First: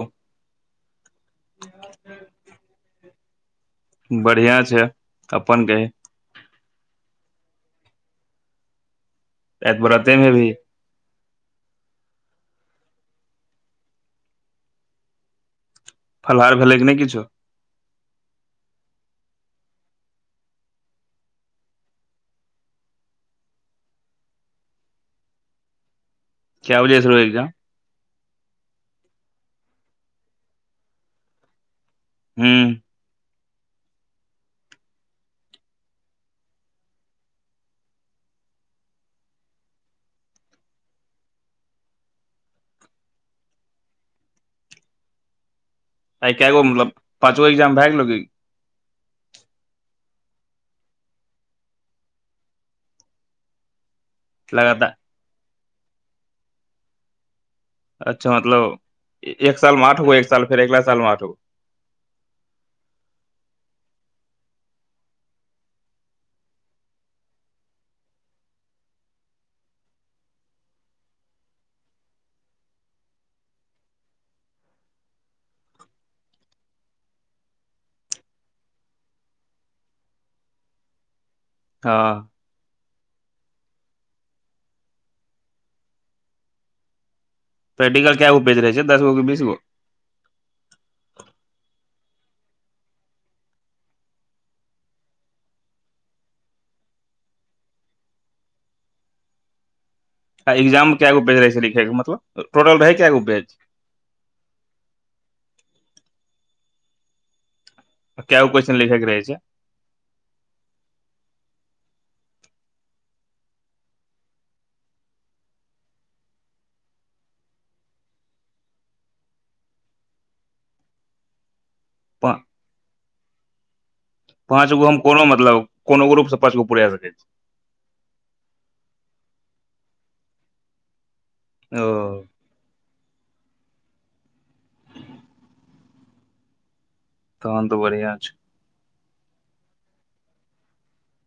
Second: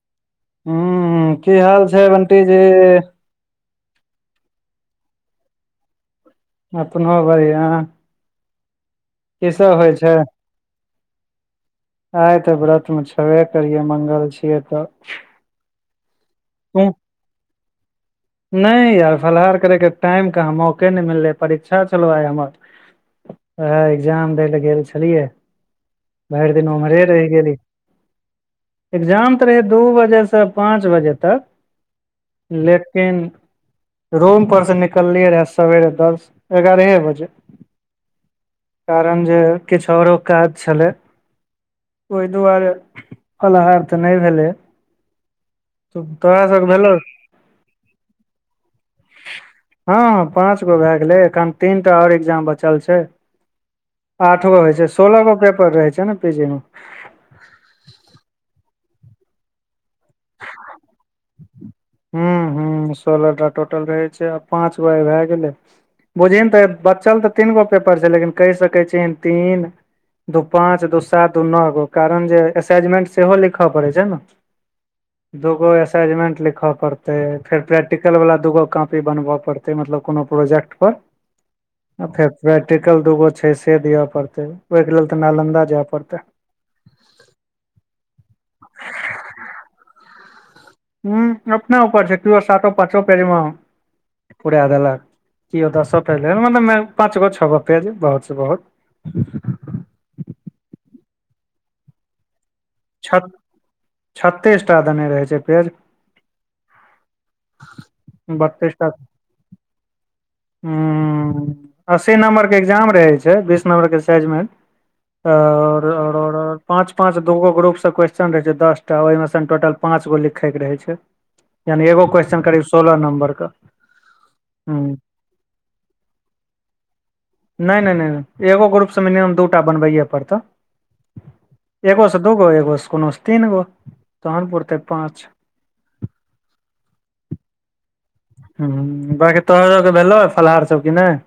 त ह की हाल छै बंटी जी बढ़ियाँ छै अपन कही अपनो बढ़िआ आय व्रततेमे हेबही आय तऽ व्रतमे छबे करियै मंगल छियै तऽ फलहार भेलै तू की नहि किछु नहि यार फलाहार करयके टाइम कहाँँ मौके नहि मिललै परीक्षा छलौ आइ हमर ह एग्जाम दै ले गेल छलियै भरि दिन कए बजे उम्हरे से रहौ रहि एग्जाम गेलीये एग्जाम तऽ रहै दू बजेसँ पाँच बजे तक हूं लेकिन रूम पररसँ निकललियै रहऽ सबेरे दस एगारहे बजे कारण जे किछु आओरो काज छलय ओहि दुआरे फलाहार तऽ नहि भेलै आय तोरा केगो सब मतलब भेलौ पाँचो एग्जाम भए गेलय की हँ पाँच गो भए गेलै एखन तीन टा आओर एग्जाम बचल छै आठ गो होै छै लगातार सोलह गो पेपर रहै छै ने पीजी मे अच्छा मतलब एक साल मे आठ गो एक साल फेर अगला साल मे आठगो हूं हूं सोलह टा टोटल रहै छै आ पाँच गो आय भए गेलय बुझिय ने तऽ बच्चल तऽ तीनगो पेपर छै लेकिन कहि सकै छीही तीन दू पाच दू सात दू नओ गो कारण जे असाइजमेंट सेहो लिखय पड़ै छै ने दुगो एस सेजमेन्ट लिखऽ पड़तै फेर प्रैक्टिकल बला दूगो कॉपी बनबऽ पड़तै मतलब कोनो प्रोजेक्ट पर [inaudible] आ फेर प्रैक्टिकल दूगो छै से दिअ पड़तै ओहिके लेल तऽ नालन्दा जाय पड़तै पैटिकल क्य गोपेच रहे छै दसगो के बीस गो हू अपनाऊर छै कियो सातो पाँचो पेरीमे पूड़ देलक कियो ओ द स पहिले मतलब पाँच गो छ गो पे जी बहुत से बहुत आ एग्जाम मे कगो बेच रहे छै लिखे के मतलब टोटल रहै छ केगो बेच छत्तीस टा देने रहै छै पेज कए गो बत्तीस क्वेश्चन टाक लिखै के रहै छै ह अस्सी नंबर के एग्जाम रहे छै बीस नंबर के साइज म रओर पाँच पाँच दो गो ग्रुप क्वेशन रह छै दश टा ओहिमे स टोटल पाँच गो लिखै के रहे छै यानि एगो पा क्वेस्चन करी सोलह नम्बर के पांच गो हूं हम कोनो मतल कोनो ग रूप से पाच गो पुररा सकैत छी नहि नहि नहि नहि एगो ग्रुप सबमे नियम दू टा बनबैयए पड़तौ छी ओ एगो से दूगो एगो से कोनो से तीन गो तहनपुर तै पाँच तहन तऽ बढ़िआँ छै ह बाकि तोह ज भेलो फलाहार सब कि नहि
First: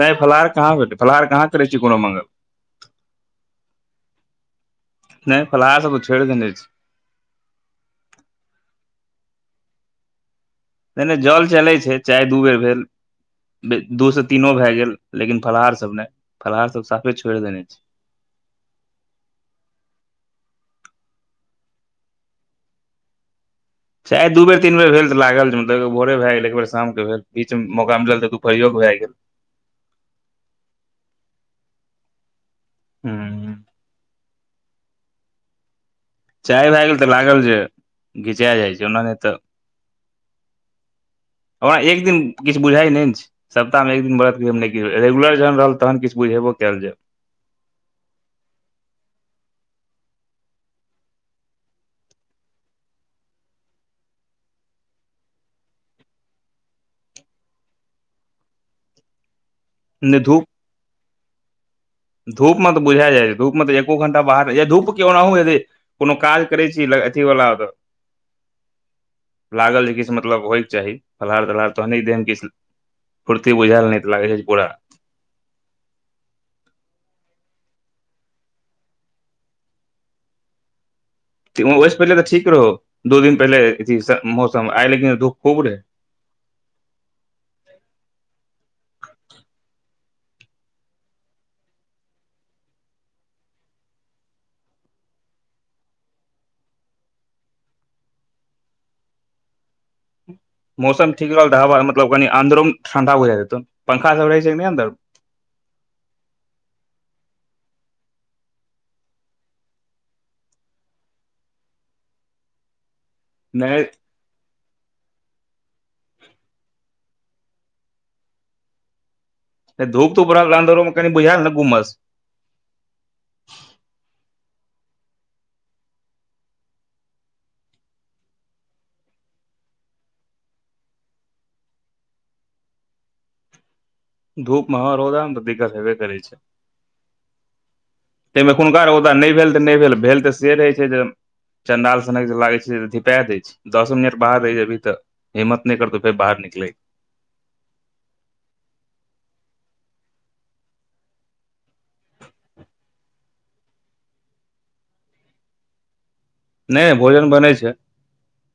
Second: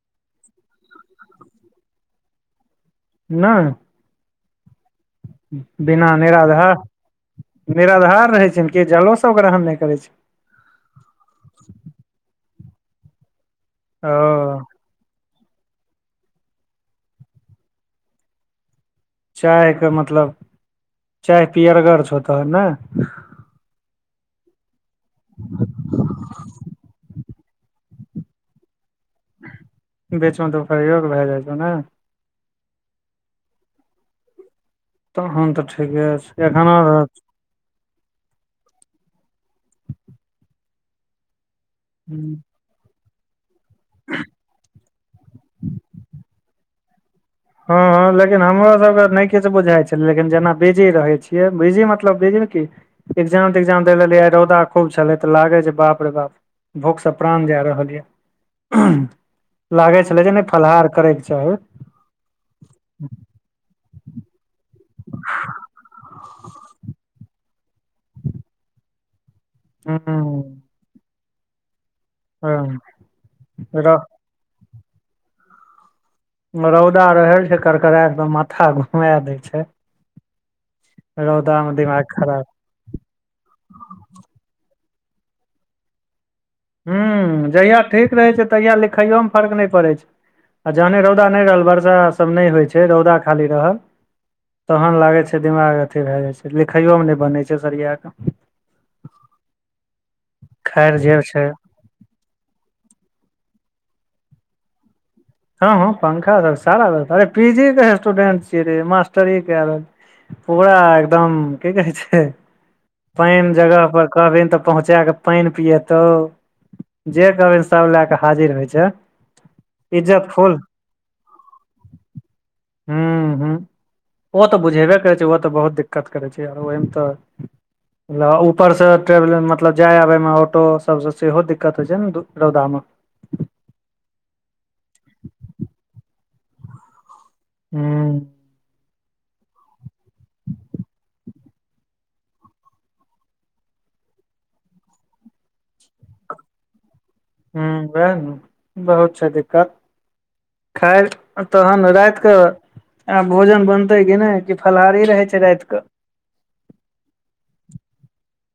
नहि फलाहार कहाँ भेलै फलाहार कहाँ करैत छी कोनो मङ्गल नहि नहि फलाहार सब तऽ बिना छोड़ि देने छी निराधार निराधार रहै छै ने कि जलो सभ ग्रहण नहि करैत छै नहि नहि जल चलै छै चाय दू बेर भेल दू ओ से तीनो भए गेल लेकिन फलाहार सब नै फलाहार सब साफे छोड़ देने छै चायके मतलब चाय पियरगर छ तोहर है ने चाहे दू बेर तीन बेर भेल तऽ लागल जे मतलब भोरे भए गेल एक बेर शामके भेल बीच मे मौका मिलल तू फरियोग भए गेल बेचो तऽपरयो क भए जाएछौ ने हूँ तहन तऽ ठीके छै चाय एखनो भए गेल तऽ लागल जे घिचा जाइ छै ओना नहि तऽ ओरा एक दिन किछु बुझाइ नहि नै ने छै सप्ताहमे एक दिन बरत रेगुलर जहन रहल तहन किछु बुझेबो कयल जाय हँ हँ लेकिन हमरोसभके नहि किछु बुझाइ छै लेकिन जेना बिजी रहै छियै बिजी मतलब बिजीमे की एग्जाम तग्जाम दै लेलियए रौदा खूब छलै तऽ लागे छै बाप रे बाप भुखसँ प्राण जा रहल यए लागै छलै जे नहि फलाहार करैके चाही धूप म तऽ बुझा जाइ छै धूप मे तऽ एको घंटा बाहर रह या धूप के ओनाहु हेतै कोनो काज करै छी अथी वाला तऽ लागल ह जे कि से मतलब होइके चाही फलाहार तलहार तऽने दे फुर्ती बुझायल नहि त लागे छै पूरा रौदा रह छै करकरा के माथा घुमा दे छै रौदा मे वैस दिमाग पहिले तऽ खराब ठीक रहो दो दिन पहिले अ मौसम आए लेकिन धूख खूब रहै हू जहिया ठीक रहै छै तहिया लिखैयओमे फर्क नहि पड़ै छै आ जहने रौदा नहि रहल वर्षा सब नहि होइ छै रौदा खाली रहल तहन लागै छै दिमाग अथी भए जाइ छै लिखैओमे नहि बनै छै सरिया कऽ ह [inaudible] मौसम जे ठीक छै रहल तऽ हवा मतलब कनि अन्दरो मे ठंडा बुझाईत हेतौ पंखा सब रह छैकी ने अन्दर हँ हँ पंखा सब सारा व्यथा अरे पी जी के स्टूडेंट छियै रे मास्टर कए रहल पूरा एकदम की कहै छै पानि जगह नहि पर कहबी तऽ पहुँचा क पाईनि पियतौ जे कहबी सब लए क हाजिर होइ छै धूप इज्जत तू बरा फुल लान्दरोमे कनि बुझाएल ने उमस हूँ हूँ ओ तऽ बुझेबे करै छै ओ तऽ बहुत दिक्कत करैत छै आ ओहिमे तऽ ऊपरसँ ट्रेवल मतलब जाइ आबयमे ऑटो सबसँ सेहो दिक्कत होइ छै ने रौदामे धूपमे ह रौदा त दिक्कत हेबे करय छै हू ताहिमे अखुनका रौदा नहि भेल तऽ नहि भेल भेल तऽ से रहै छै जे चंडाल सनक लागै छै धिपा दै छै दसो मिनट बाहर रहै छै अभी तऽ हिम्मत नहि करतो फेर बाहर निकलय के ह वएह ने बहुत छै दिक्कत खैर तहन राति कऽ आब भोजन बनतै कि नहि की फलाहारी रहै छै राति कऽ नहि भोजन बने छै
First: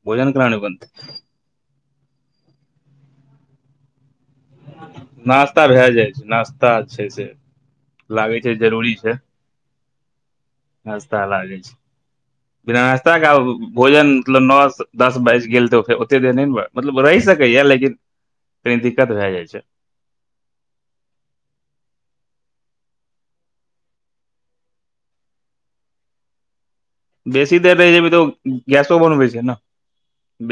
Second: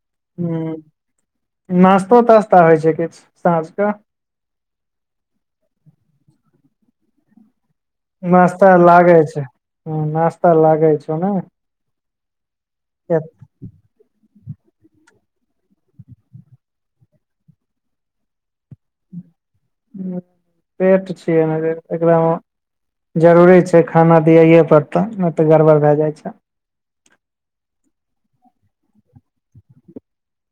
भोजन केना नय बनतै नास्तो तास्ता होइ छै किछ साँझ के नास्ता भए जाइ छै नास्ता छै से लागै छै नाश्ता जरूरी लागय छै हूं नाश नास्ता लागै छै बिना नास्ताे आ भोजन मतलब नओ दस बाइज गेल तऽ फेर ओतेक देर नहि ने मतलब रहि सकैए लेकिन तनी दिक्कत भए जाइत छै पेट छिय एकरा मे जरूरी छै खाना दियइए परड़तऽ नहि तऽ गड़बड़ भए जाइ छै बेसी देर रहै जेबय तऽ गैसो बनबै छै ने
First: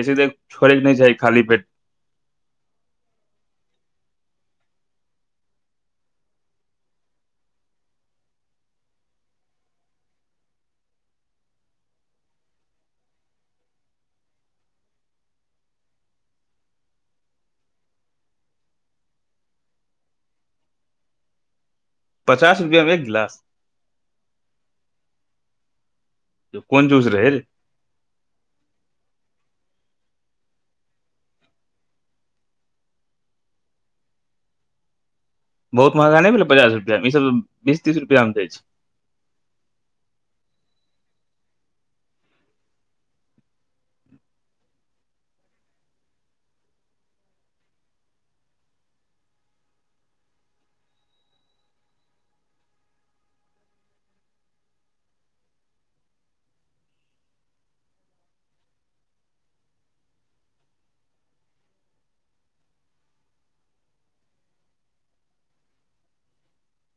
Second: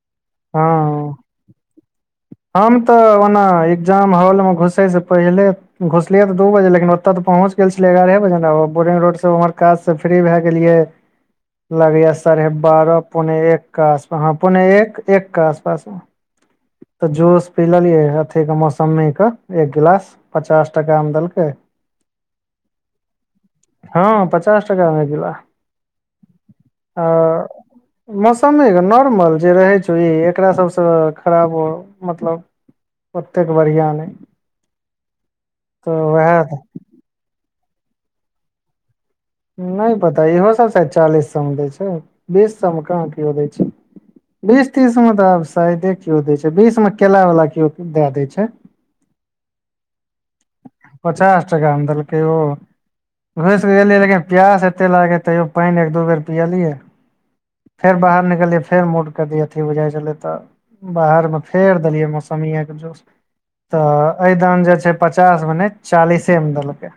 बेसी देर हँ छोड़ेके नहि चाही खाली पेट हम तऽ ओना एग्जाम हॉल मे घुसय से पहिले घुसलिय तऽ दू बजे लेकिन ओतय तऽ पहुँच गेल छलै एगारहे बजे बोरिंग रोडसँ ओम्हर काज त फ्री भए गेलियै लगैया साढ़े बारह पौने एकके आसपास ह पौने एक एकके आसपास तऽ जूस पी लेलियए अथी के मौसमी के एक गिलास पचास टाका मे देलकै पचास रुपया मे एक गिलास हँ पचास टाका मे एक गिलास कोन ह जूस रहै रे मौसमी के नोर्मल जे रहय छै एकरा सबसँ खराब मतलब ओतेक बढ़ियां नहि बहुत तऽ महंगा नहि भेलै वएह पचास रुपआ मे ईसभ बीस तीस रुपआ मे दै छै नहि पता इहो सब शायद चालीस सए मे दै छै बीस सब मे कहाँ केओ दै छै बीस तीस में तऽ आब शायदे क्यो देय छै बीस में केला वाला क्यो दै देय छै पचास टाका में देलकैय ओ घुसिकऽ गेलियै लेकिन प्यास एते लाग ह तैयो पानि एक दू बेर पियेलियै फेर बाहर निकलियै फेर मोडके अथि होझइ छलै तऽ बाहरमे फेर देलियै मौसमीएके जूस तऽ ए दान जे छै पचास मे नय चालिसे मे देलकै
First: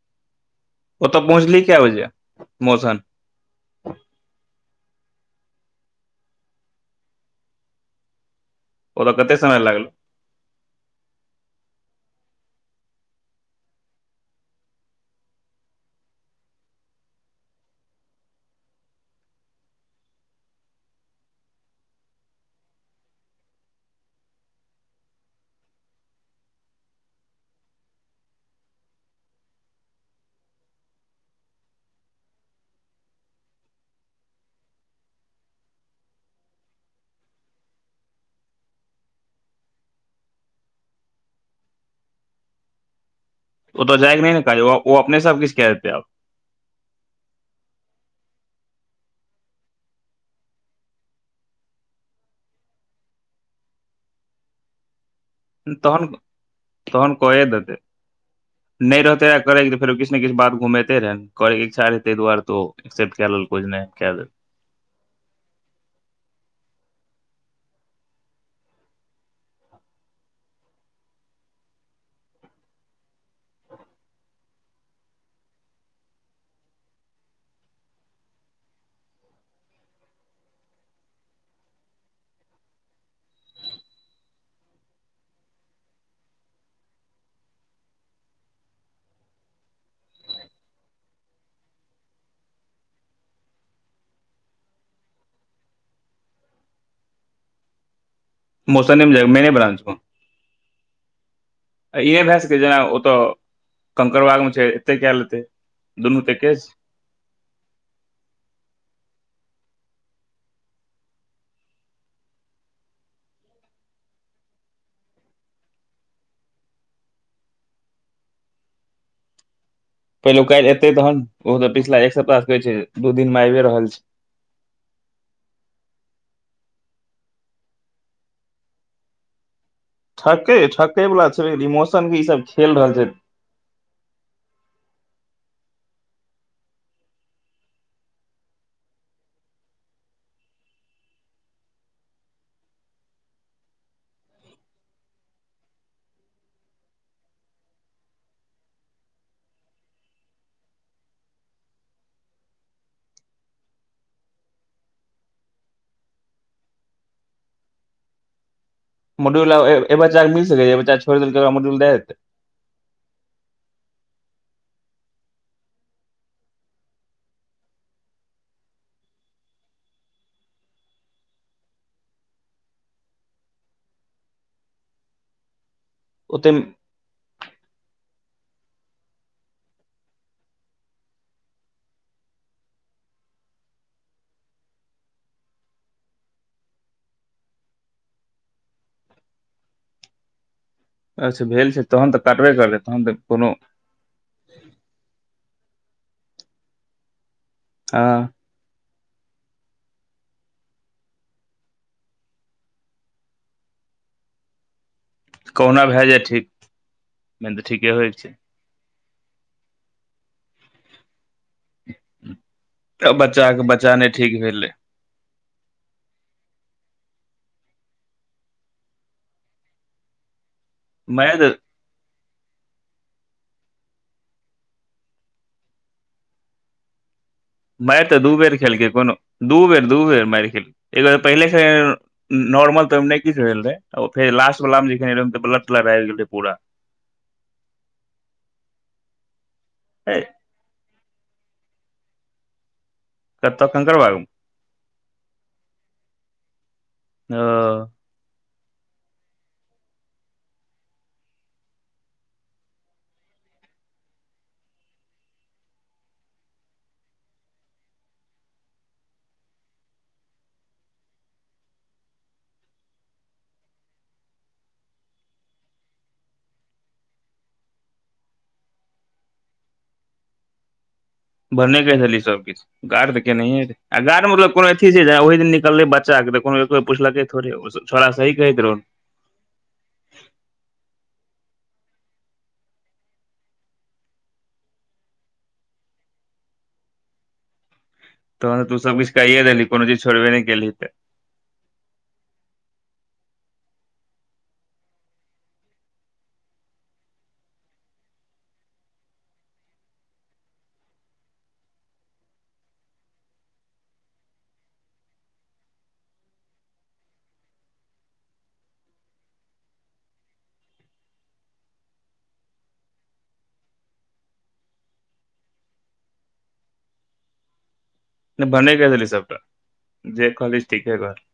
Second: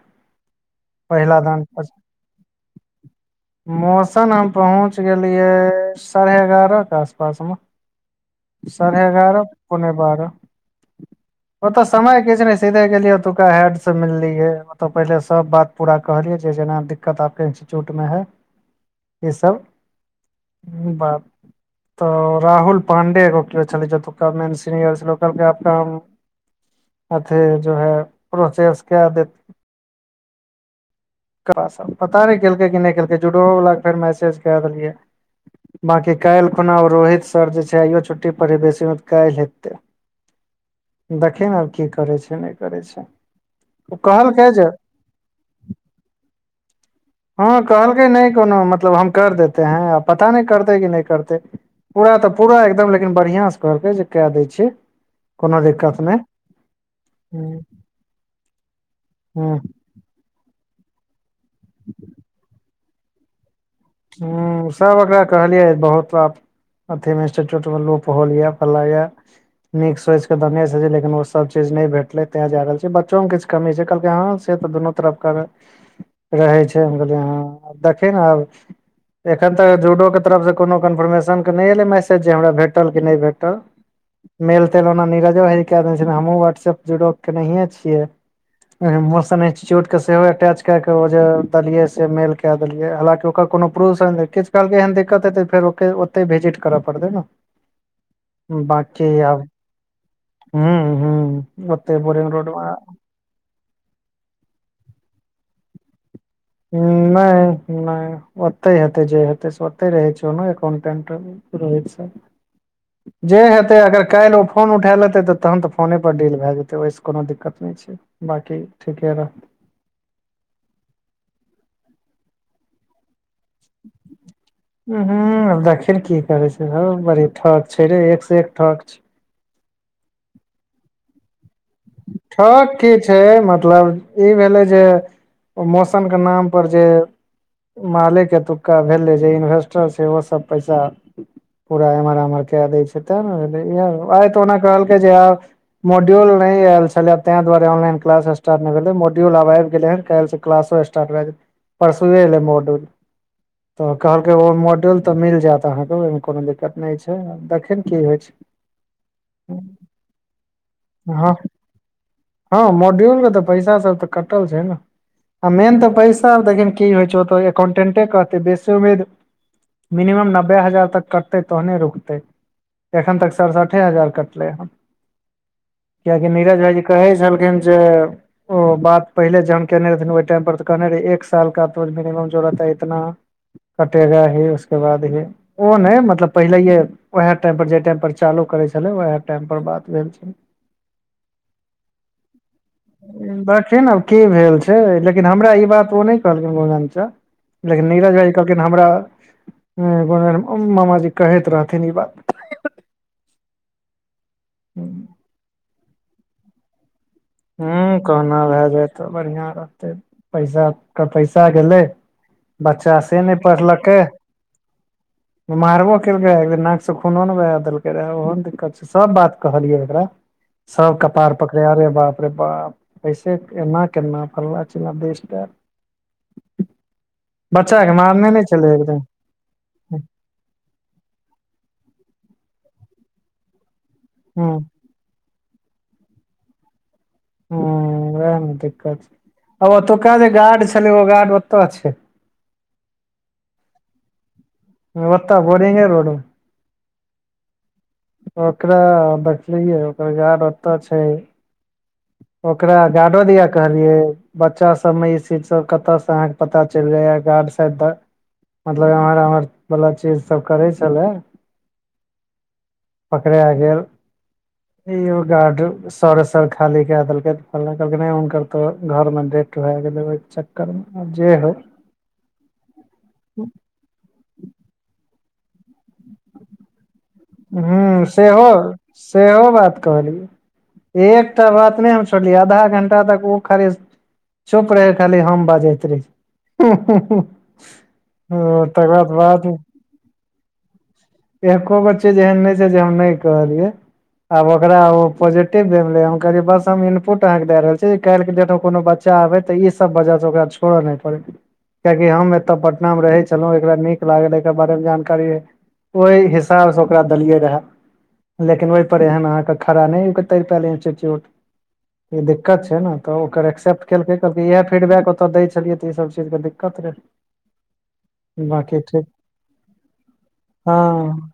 ओतऽ पहिला पहुँचली दान कए बजे मौसन मौसम हम पहुँच गेलियै साढ़े एगारह के आसपास मे साढ़े ओतऽ कते एगारह समय लागल पौने बारह [inaudible] ओतऽ समय किछु नहि सीधे गेलिये उतुका हैड से मिललीये ओत तऽ पहिले सब बात पूरा कहलियै जे जेना दिक्कत आपके इन्स्टिट्यूटमे है ई सब इ बात अ राहल पाण्डे एगो क्यो छले जतुका मेन सीनियर छल ओ कहलकय आपका हम अथी जो है प्रोसेस कै दे क पता नहि केलकै की नहि केलकै जूडो वाला के फेर मैसज देलियै [unintelligible] बाकी काल्हि खुना रोहित सर जे छै आइयो छुट्टी पढ़ बेसी मे तऽ काल्हि एतै [inaudible] [inaudible] दखी ने आब की करै छै नहि करै छै ओऽ ओ जाएग नहि ने कहलकै जे कहाज अपने सब किछ के देतैब हँ कहलकै नहि कोनो मतलब हम कर देते हैं आ पता नहि करते कि नहि करते पूरा तऽ पूरा एकदम लेकिन बढ़िआं स कहकेै जे कै दै छियै कोनो दिक्कत तहन नहि तहन क देते नहि रहते ह करैके फेरो कि [unintelligible] कि ने किछ बात घुमेते रहे करै के इच्छा रहे ताहि दुआर तो एक्सेप्ट कए लेलको नहि कए देल ह सब एकरा कहलिये बहुत अथी मे इंस्टिच्यूट मे लोग होल य फलना ये नीक सोच केन से छै लिन ओ सब चीज नै भेटले तें जा रहल छै बच्चों के किछ कमी छै कहलकै ह से तऽ दुनू तरफ कर रहै छै हम रहियै ह देखिय ने आब एखन तक जूडो के तरफसँ कोनो कन्फर्मेशनके नहि एलै मैसेज जे हमरा भेटल कि नहि भेटल मेल तेल ओना नीजो ह हमहुँ वहाट्सऐप जु के नहिये छियै मोशन इंस्टीच्यूट के सेहो अटैच के के ओ जे देलिये से मेल कै देलिये हालाकि ओकर कोनो प्रूफ किछुललके एहन दिक्कतेतै फेर ओ ओते भिजिट करय पड़तै न बकी मौसनेमे जाय आब मेने ब्रांचमे हू हू ओते बोरिंग रोड कंकड़बाग मे छै ऐतै कए लेते दुनू तऽ ऐके छै नहि नहि ओतै हेतै जे हेतै से ओतै रहै छै एकाउंटेंट रोहित सर [inaudible] [inaudible] जे हेते अगर काल्हि ओ फोन उठा लेते तऽ तहन तऽ फोने पर डिल भए जेतै ओहिस कोनो दिक्कत नहि छै बाकी ठीके तऽ पहिले काल्हि एतै तन ओ तऽ पिछिला एक सप्ताह कहे छै दू दिन मे आबि रहल छै हू देखि की करे छै बड़ी ठक छै रे एक से एक ठक छै ठाकके ठाककै बला छै मस्त ठक की छै मतलब ई भेलै जे मौसम के नाम पर जे मालिक एतुक्का भेलै जे इन्वेस्टर छै ओ सब पैसा पूरा एम्हर आम्हर क दै छै ते न आ तऽ ओना कहलकै जे आ मोड्यूल नहि आल छलैब ए दुआरे ऑनलाइन क्लास स्टार्ट नहि भेले मॉड्यूल आब आबि गेले ह काल्हि क्लासो स्टार्ट भए गेलै परसू अलै मोडूर तऽ कहलकै ओ मॉडल तऽ मिल जायत अहाँके ओहिमे कोनो दिक्कत नहि छै देखिन की होइ छै मॉडूल आब बच्चा मिलसकै जे बच्च छोर हँ देलक मॉडूल द देत हँ मॉड्यूल के तऽ पैसा सब तऽ कटल छै न आ मेन तऽ पैसा देख की होइ छौ ओत एककाउंटेंटे कहते बेसी उम्मीद मिनमम नब्बे हजार तक कटतै तहने रुकतै एखन तक सड़सठे हजार कटलै हन किआकि ओते नीरज भाईजी कहै छलखिन जे ओ बात पहिले जहन केने रहथिन ओहि टाइम पर तऽ कहने रहे एक सालके तो मिनिम जोरत है इतना कटेगा ही उसके बाद हि ओ ने मतलब पहिले ये वएह टाइम पर जे टाइम पर चालू करे छलै वएह टाइम पर बात भेल छलै अच्छा भेल छै तहन तऽ काटबे करबै तहन तऽ कोनो देखिन आब की भेल छै लेकिन हमरा ई बात ओ नहि कहलखिन गा लेकिन नीरज हँ भई कह लेकिन हमरा मामाजी कहैत रहथिन ई बात हूँ [unintelligible] [inaudible] कहुना भए जाए ठीक मेन ह तऽ ठीके होइ छै कहना भए जायतऽ बढ़िआँ रहतै पैसा कर पैसा गेलै बच्चा तऽ से नहि बच्चाके बच्चा पढ़लकै नहि ठीक [inaudible] [inaudible] मारबो केलकै एक नाक से खूनो ने बहा देलकै रह ओहो दिक्कत छै सब बात कहलियै एकरा [inaudible] [inaudible] सब कपार मारि तऽ पकड़े आरे बाप रे बाप एसे एना केना फलना चिलना बेस्ट बच्चाक के मारि तऽ मारने दू नहि बेर छलै खेलकै एकदिन कोनो दू बेर दू बेर मैर खेलकै पहिले नॉर्मल तऽनै किछ भेल रहे ओ फेर ह लास्ट वला मे जखन ए ब्लड तलड आब गेल रहै पूरा ह ओएह ने दिक्कत छै आ ओतुका हे जे गार्ड छलै ओ गार्ड ओत छै कत्त खंकरबायू ओत बोरिंगे रोड मे ओ ओकरा देखलियै ओकर गॉड ओत छै ओकरा गार्डों दिया कहलियै बच्चा सब मे ई सीज सब कतय स अहाँ के पता चैल जाए या गार्ड द मतलब एम्हर आम्हर वला चीज सब करै छलए पकड़ा गेल यो गार्ड सर खाली कए देलकै फलना कहलकैय नहि हुनकर तऽ घरमे डेट भए गेलै बच्चा कर्म मे जे होइ [unintelligible] सब किछु गाड तऽ केनैए आ गाड मतल कोनो अथी छै जे ओहि दिन निकलै बच्चा के तऽ को बे पुछलकै थोड़े हूँ ओसब छोड़ा सहि सेहो कहित रहो सेहो बात कहलिहि एकटा बात नहि हम छोड़लियै आधा घंटा तक ओ खरे चुप रहे खाली हम बाजैत रहीए तहन तू सबकछु कइए देली कोनो चीज छोड़बे नहि केली तऽ एक्को गो चिज जेहन नहि छै जे हम नहि कहलियै आब ओकरा ओ पॉजेटिव भे रहै हम कहलि बस हम इनपुट अहाँ केऽ द रहल छी काएल के डेट मे कोनो बात चा बै तऽ ई सब वजह स ओकरा छोड़ऽ नय पड़ैत कियाकि हम एतय पटनामे रहै छलहुँ एकरा नीक लागल एकरा बारेमे जानकारी रै ओहि हिसाब सँ ओकरा देलियै रएह लेकिन ओहिपर एहन अहाँके खड़ा नहि तैरि पायल इंच्चिट्यूट ई दिक्कत छै न त ओकर एक्सप्ट केलकै इएह फीटबैक ओते दय छलिय त ई सब चीज के दिक्क कत रे नहि भने द देलिय सबटा जे कहॉलीय ठीके हँ कहलि